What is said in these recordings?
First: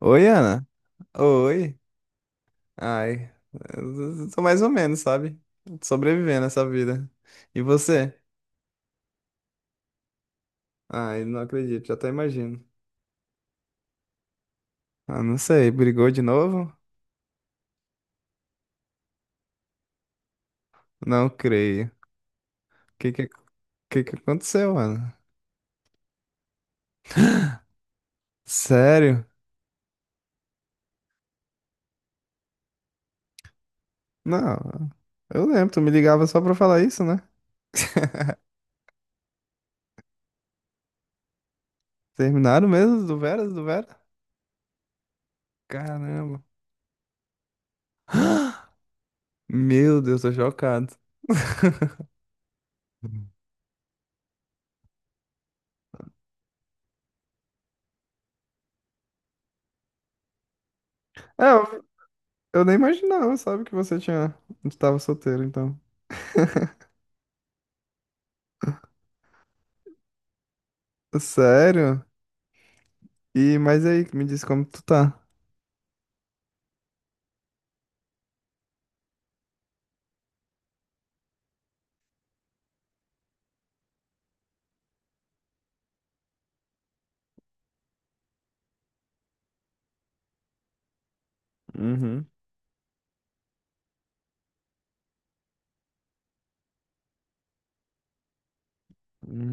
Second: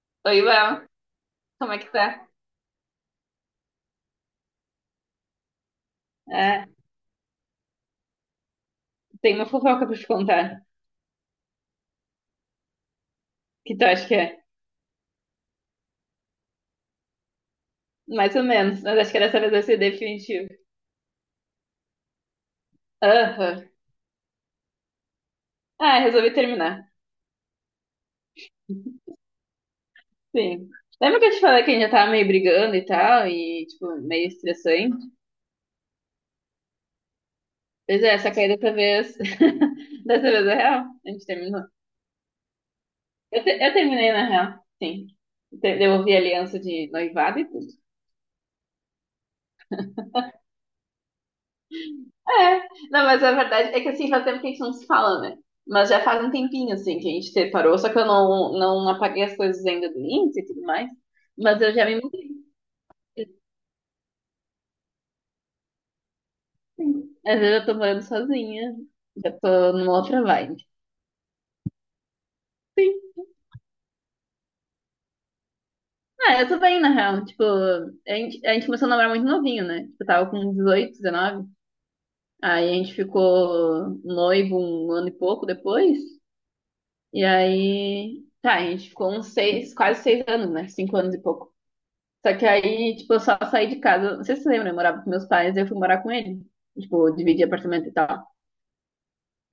Oi, Oi, Ana. Léo, como Oi. é que tá? Ai, eu tô mais ou menos, sabe? Sobrevivendo É, essa vida. E você? tem uma fofoca pra te contar. Ai, não acredito, já até imagino. Que tu acha que é? Ah, não sei, brigou de novo? Mais ou menos, mas acho que dessa vez vai ser definitivo. Não creio. O que que, Aham. que que aconteceu, Ana? Ah, resolvi terminar. Sério? Sim. Lembra que eu te falei que a gente já tava meio brigando e tal, e, tipo, meio Não, estressante? eu lembro, tu me ligava só pra falar isso, né? Pois é, só que aí dessa vez. Dessa vez é real? A gente terminou. Terminaram mesmo do Eu, te- Veras, do eu Vera? terminei na real, sim. Devolvi a Caramba. aliança de noivado e tudo. Meu Deus, tô chocado. É, não, mas a verdade é que assim, faz tempo que a gente não se fala, né? Mas já faz um tempinho, assim, que a gente separou, só que eu não apaguei as coisas ainda do Insta e tudo mais. É, Mas eu eu já me mudei. Eu nem imaginava, sabe, que você tinha. Tu tava solteiro, então. Sim. Às vezes eu tô morando sozinha, já tô numa outra vibe. Sério? Sim. E, mas aí, me diz como tu tá. Ah, eu tô bem, na real. Tipo, a gente começou a namorar muito novinho, né? Tipo, eu tava com 18, 19. Aí a gente ficou noivo um ano e pouco depois. E aí, tá, a gente ficou uns seis, quase 6 anos, né? 5 anos e pouco. Uhum, Só que aí, tipo, eu só saí de casa. Não sei se você lembra, eu morava com meus pais, e eu fui morar com ele. Tipo, dividir apartamento e tal.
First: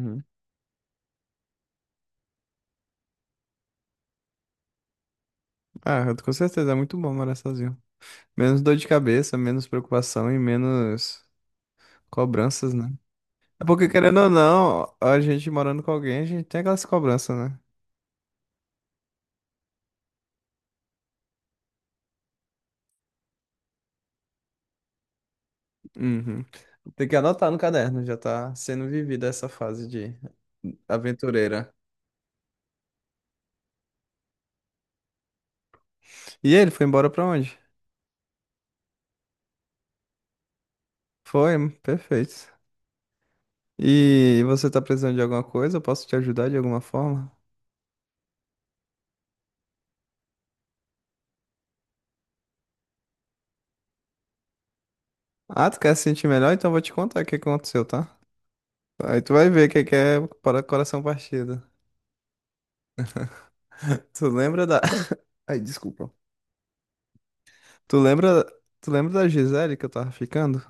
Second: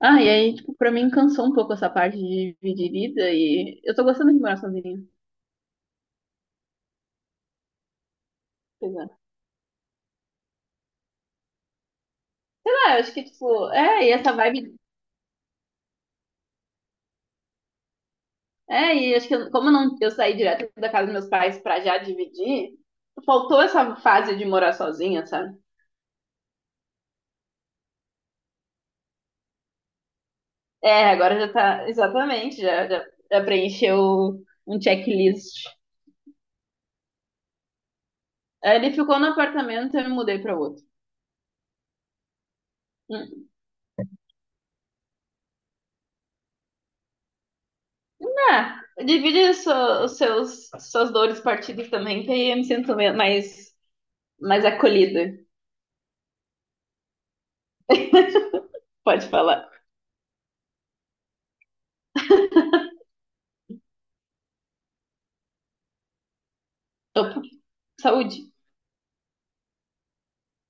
Ah, e aí, tipo, pra mim cansou um pouco essa parte de dividir vida e eu tô gostando de morar sozinha. Ah, com certeza, é muito bom morar sozinho. Menos dor de Pois é. Sei cabeça, menos preocupação e menos cobranças, né? lá, eu acho que, É tipo, porque, é, e querendo ou essa vibe. não, a gente morando com alguém, a gente tem aquelas cobranças, né? É, e acho que como eu não, eu saí direto da casa dos meus pais pra já dividir, faltou essa fase de morar sozinha, sabe? Uhum. Tem que anotar no caderno, já tá sendo vivida essa fase de É, agora já aventureira. tá, exatamente, já preencheu um checklist. E ele foi embora pra onde? Aí ele ficou no apartamento e eu me mudei pra outro. Foi, perfeito. E você tá precisando de alguma coisa? Eu posso te ajudar de alguma forma? Ah, divide os seus, suas dores partidas também, que aí eu me sinto mais acolhida. Ah, tu quer se sentir melhor? Então eu vou te contar o que aconteceu, tá? Aí Pode tu vai ver falar. o que que é para coração partido. Tu lembra da... Ai, desculpa. Tu lembra, Saúde. tu lembra da Gisele que eu tava ficando?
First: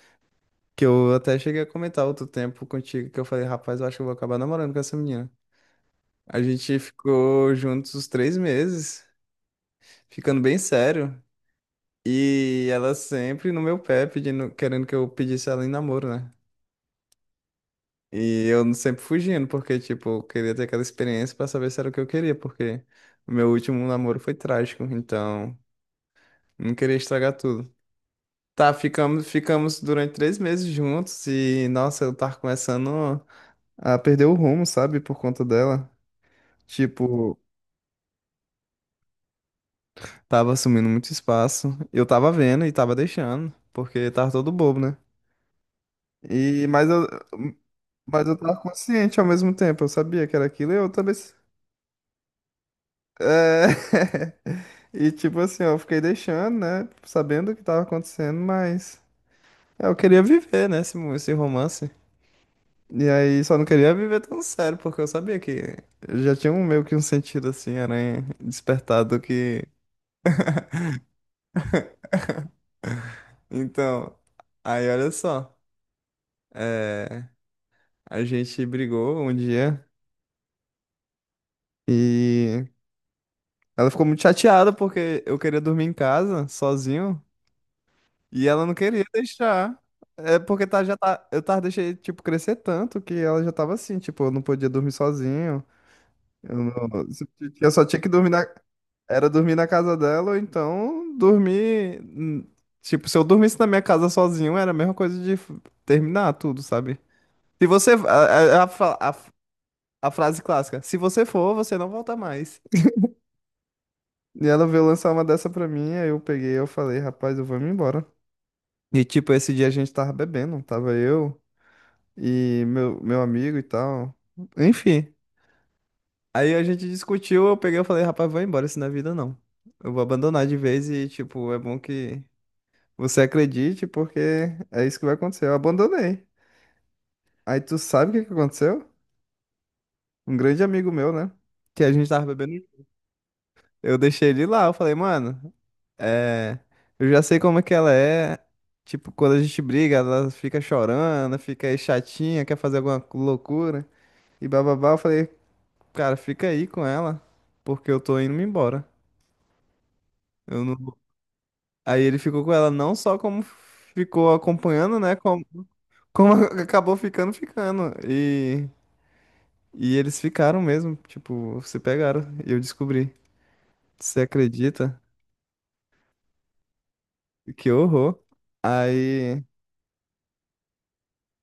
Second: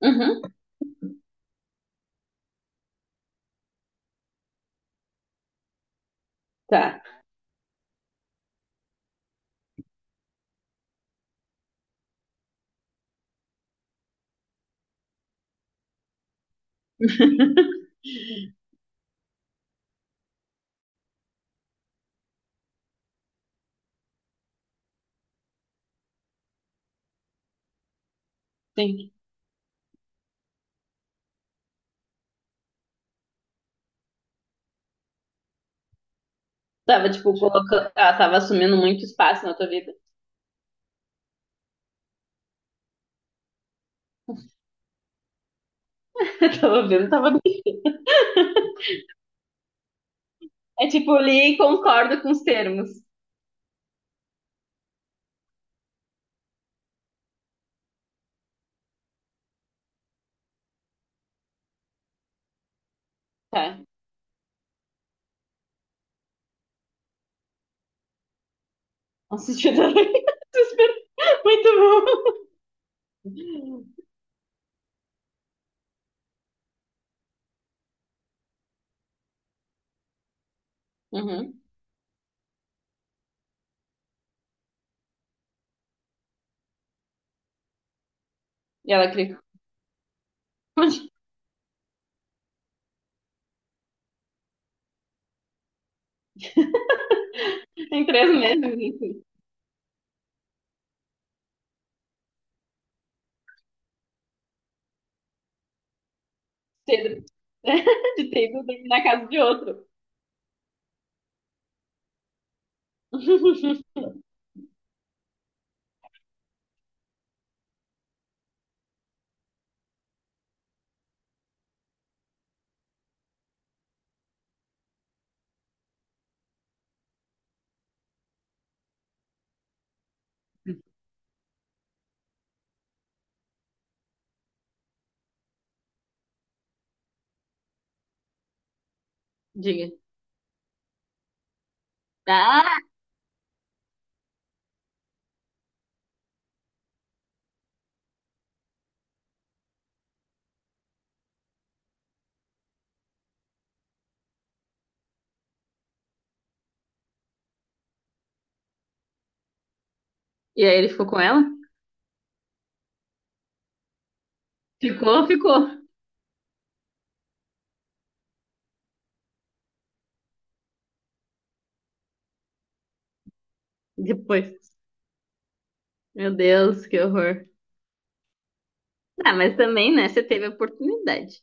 Uhum, Que eu até cheguei a comentar outro tempo contigo que eu falei, rapaz, eu acho que eu vou acabar namorando com essa menina. A gente tá. ficou juntos uns 3 meses, ficando bem sério. E ela sempre no meu pé, pedindo, querendo que eu pedisse ela em namoro, né? E eu sempre fugindo, porque, tipo, eu queria ter aquela experiência pra saber se era o que eu queria, porque o meu último namoro foi trágico, então não queria estragar tudo. Tá, Sim. ficamos durante 3 meses juntos e, nossa, eu tava começando a perder o rumo, sabe, por conta dela. Tava, tipo, Tipo, colocando. Ela tava assumindo muito espaço na tua vida. tava assumindo muito espaço. Eu tava vendo e tava deixando, porque tava todo bobo, né? Eu E, mas tava eu, vendo, tava. mas eu tava consciente ao mesmo tempo, eu sabia que era aquilo e É eu também. tipo, li e concordo com os termos. É... E tipo assim, ó, eu fiquei deixando, né? Sabendo o que tava acontecendo, mas é, eu queria viver, né? Esse romance. E aí só não Tá. queria viver tão sério, porque eu sabia que eu já tinha um meio que um sentido assim, aranha despertado Um que. sentido muito bom. Então, aí olha só. é, A gente brigou um dia Uhum. e ela ficou muito chateada porque eu queria dormir em casa, sozinho. E ela não E queria ela criou. deixar. É porque eu tava deixei, tipo, crescer tanto que ela já tava assim, tipo, eu não podia dormir sozinho. Eu, não- Eu só tinha Tem que dormir três meses, enfim. era dormir na casa dela, ou então dormir. Tipo, se eu dormisse na minha casa sozinho, era a mesma coisa de terminar tudo, sabe? Cedo. Se você. De ter ido A, dormir fa- na casa de outro. a frase clássica: se você for, você não volta mais. E ela veio lançar uma dessa pra mim, aí eu peguei, eu falei, rapaz, eu vou me embora. E tipo, esse dia a gente tava bebendo, tava eu. E meu amigo e tal. Enfim. Aí a gente discutiu, eu peguei e falei, rapaz, vou embora, isso na vida não. Eu vou abandonar de vez e, tipo, é bom que você acredite, porque é isso que vai acontecer. Eu abandonei. Aí tu sabe o que que aconteceu? Diga. Um grande amigo meu, né? Que a gente tava bebendo. Ah! Eu deixei ele lá, eu falei, mano, é, eu já sei como é que ela é. Tipo, quando a gente briga, ela fica chorando, fica aí chatinha, quer fazer alguma loucura. E bababá, eu falei, cara, fica aí com ela, porque eu tô indo-me embora. Eu E aí ele não... ficou com ela? Aí ele ficou com ela não só como ficou acompanhando, né? Ficou, Como, ficou. como acabou ficando. E eles ficaram mesmo, tipo, se pegaram. E eu descobri. Você Depois. acredita? Meu Deus, que horror. Que horror. Ah, Aí. mas também, né? Você teve a oportunidade.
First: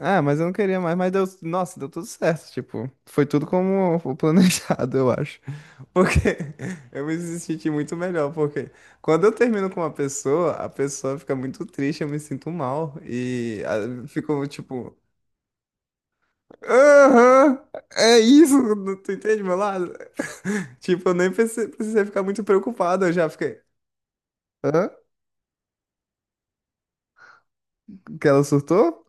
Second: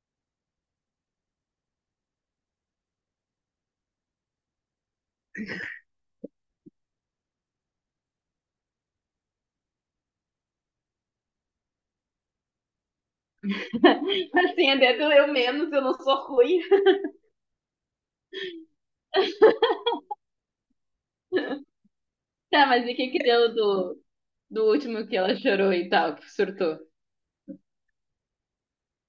Ah, mas eu não queria mais, mas deu. Nossa, deu tudo certo. Tipo, foi tudo como o planejado, eu acho. Porque eu me senti muito melhor, porque quando eu termino com uma pessoa, a pessoa fica muito triste, eu me sinto mal. E ah, fico Assim, até tipo, que eu menos, eu não sou ruim. aham, é isso, tu entende meu lado? Tipo, eu nem precisei ficar muito Tá, mas e o preocupado, que eu que já deu fiquei, do hã? último que ela chorou e tal, que surtou? Que ela surtou?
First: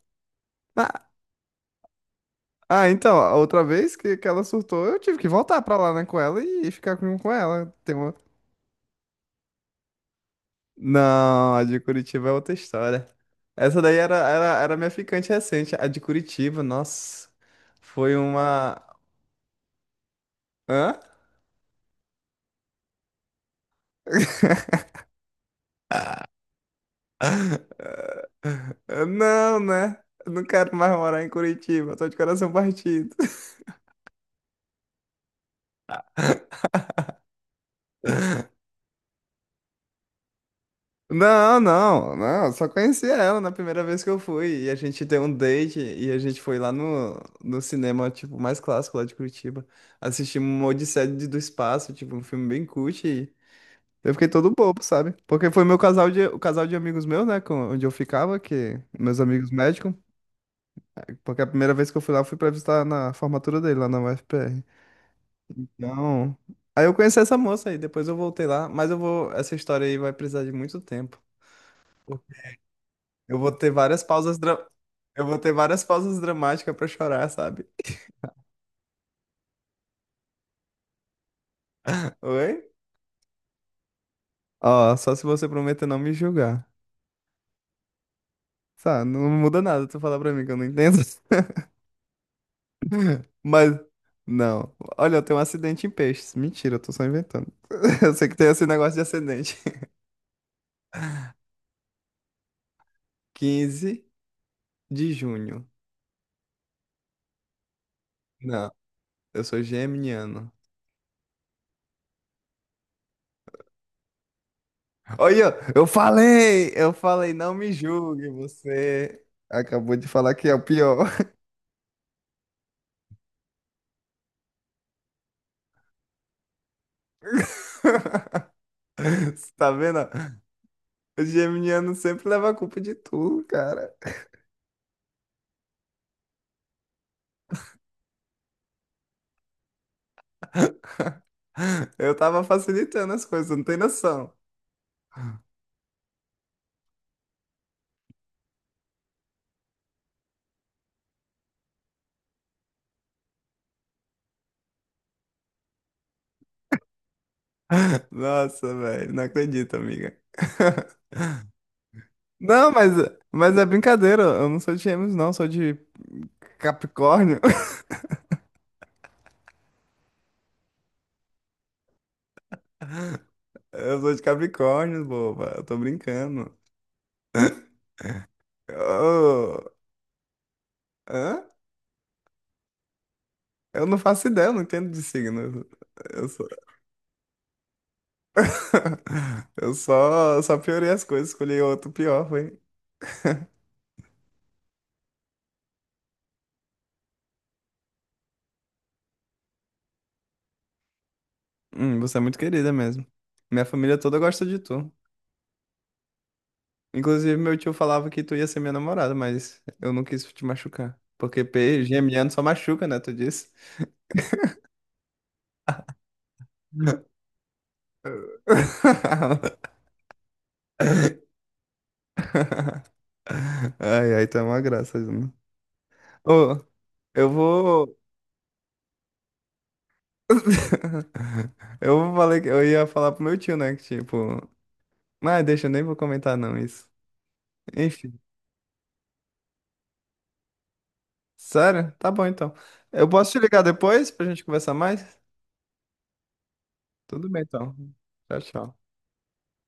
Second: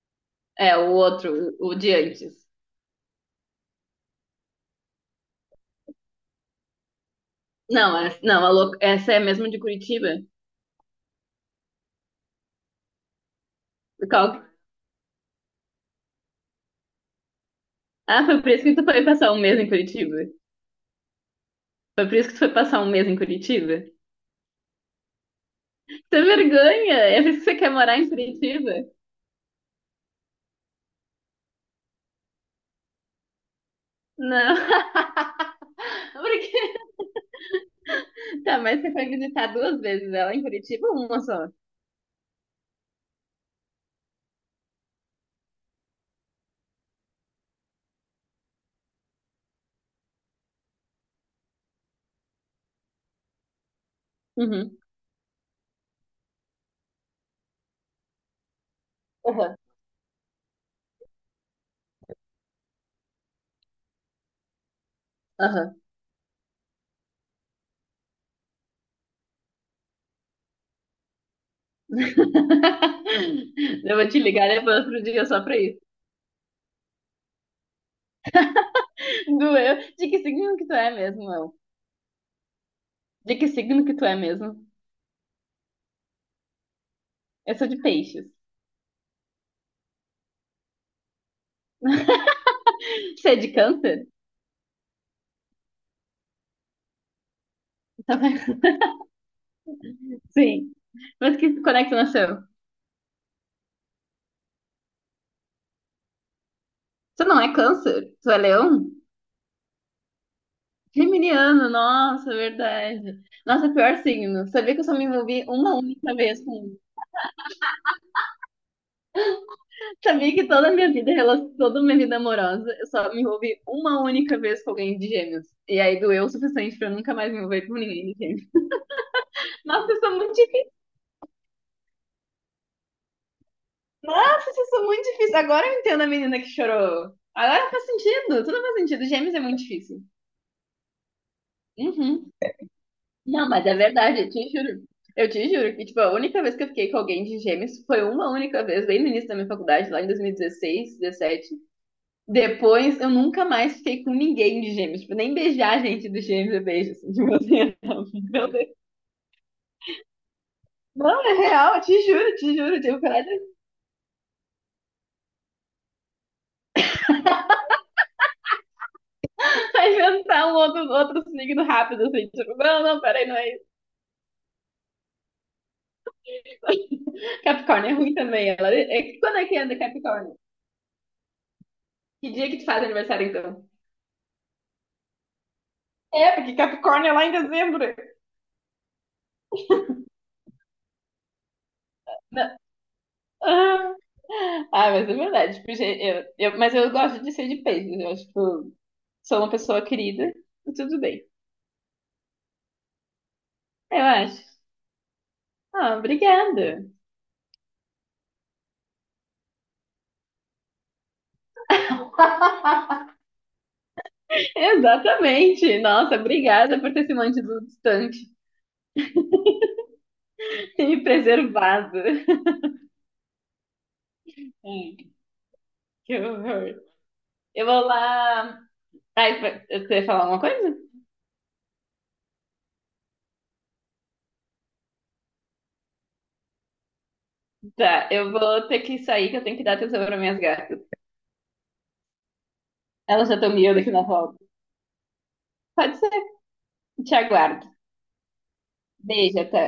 É, o Ah, outro, o de antes. ah, então, a outra vez que ela surtou, eu tive que voltar pra lá, né, com ela e ficar com ela. Tem Não, uma, essa, não, essa é mesmo de Curitiba? não, a de Curitiba é outra história. Essa daí era, Qual- era, era minha ficante recente. A de Curitiba, nossa, foi Ah, foi por isso que uma. tu foi passar um mês em Curitiba? Hã? Foi por isso que tu foi passar um mês em Curitiba? Você vergonha! É por isso que você quer morar em Curitiba? Eu não, né? Eu não quero mais morar em Curitiba, tô de coração partido. Não, porque... Tá, mas você foi visitar duas vezes ela em Curitiba ou uma só? Não, eu só conheci ela na primeira vez que eu fui. E a gente deu um date e a gente foi lá no cinema, tipo, mais clássico lá de Curitiba. Assistimos uma Odisseia do Espaço, tipo, um filme bem cult. Eu fiquei todo Uhum, bobo, sabe? Porque foi o casal de amigos meus, né? Onde eu ficava, que meus amigos aham, médicos. Porque a primeira vez que eu fui lá, eu fui pra visitar na formatura dele, lá na UFPR. aham. Então. Aí eu conheci essa moça aí, depois eu voltei lá. Mas eu vou. Essa história aí vai precisar de muito tempo. Eu vou ter Eu várias vou te pausas. ligar dra- depois outro Eu dia vou só ter pra isso. várias pausas dramáticas pra chorar, sabe? Doeu. De que signo que tu é mesmo, Léo? Oi? De que signo que tu é mesmo? Ó, só se você prometer não me julgar. Eu sou de peixes. Tá, não muda nada tu falar pra mim que eu não entendo. Você é de Mas, câncer? não. Olha, eu tenho um acidente em peixes. Mentira, eu tô só inventando. Eu Tá sei que bem. tem esse negócio de acidente. Sim. Mas que, quando é que tu nasceu? 15 de junho. Tu não é câncer? Tu é Não, leão? eu sou geminiano. Geminiano, nossa, verdade. Nossa, é pior signo. Sabia que eu só me envolvi Olha, uma eu única vez falei! com. Eu falei, não me julgue, você acabou de falar Sabia que que é o toda a minha pior. vida, toda a minha vida amorosa, eu só me envolvi uma única vez com alguém de gêmeos. E aí doeu o suficiente pra eu nunca mais me envolver com ninguém de gêmeos. Você tá Nossa, vendo? eu sou muito difícil. O geminiano sempre leva a culpa de tudo, cara. Nossa, eu sou muito difícil. Agora eu entendo a menina que chorou. Agora faz sentido. Tudo faz sentido. Gêmeos é muito difícil. Eu Uhum. tava facilitando as Não, coisas, não mas tem é verdade, eu noção. te juro. Eu te juro que, tipo, a única vez que eu fiquei com alguém de gêmeos foi uma única vez, bem no início da minha faculdade, lá em 2016, 17. Depois eu nunca mais fiquei com ninguém de gêmeos. Tipo, nem beijar a gente dos gêmeos eu beijo. Assim, tipo assim, não. Meu Deus. Nossa, velho, não acredito, amiga. Não, é real, eu te juro, te Não, juro. Tipo, peraí, mas é brincadeira. Eu não sou de gêmeos, não. eu Sou de Capricórnio. vai inventar um outro signo rápido, assim. Tipo, não, não, peraí, não é isso. Eu sou de Capricórnio, boba. Eu tô brincando. Capricórnio é ruim também. Quando é que Eu, anda Capricórnio? hã? Que dia que tu faz aniversário, então? Eu não faço ideia, eu não entendo de signo. Eu É, só, porque Capricórnio é lá em dezembro. Eu só piorei as coisas, escolhi outro pior, foi. Não. Ah, Ah, mas é verdade. Tipo, gente, mas eu gosto de ser de peixes. Eu acho que tipo, sou uma pessoa querida e tudo bem. Você é muito querida mesmo. Minha família Eu toda acho. gosta de tu. Ah, obrigada. Inclusive, meu tio falava que tu ia ser minha namorada, mas eu não quis te machucar. Porque P, geminiano só machuca, né? Tu disse. Exatamente. Nossa, obrigada por ter se mantido distante e me preservado. Ai, ai, tá uma graça, Ai, Juna. que Ô, horror. eu Eu vou vou. lá. Ai, você ia falar uma coisa? Eu falei que eu ia falar pro meu tio, né? Que tipo. Mas deixa, eu nem vou comentar não isso. Tá, Enfim. eu vou ter que sair, que eu tenho que dar atenção para minhas gatas. Sério? Tá bom então. Eu Elas posso já te estão ligar miando aqui na depois pra roda. gente conversar mais? Pode ser. Te Tudo bem aguardo. então. Tchau, tchau. Beijo, até.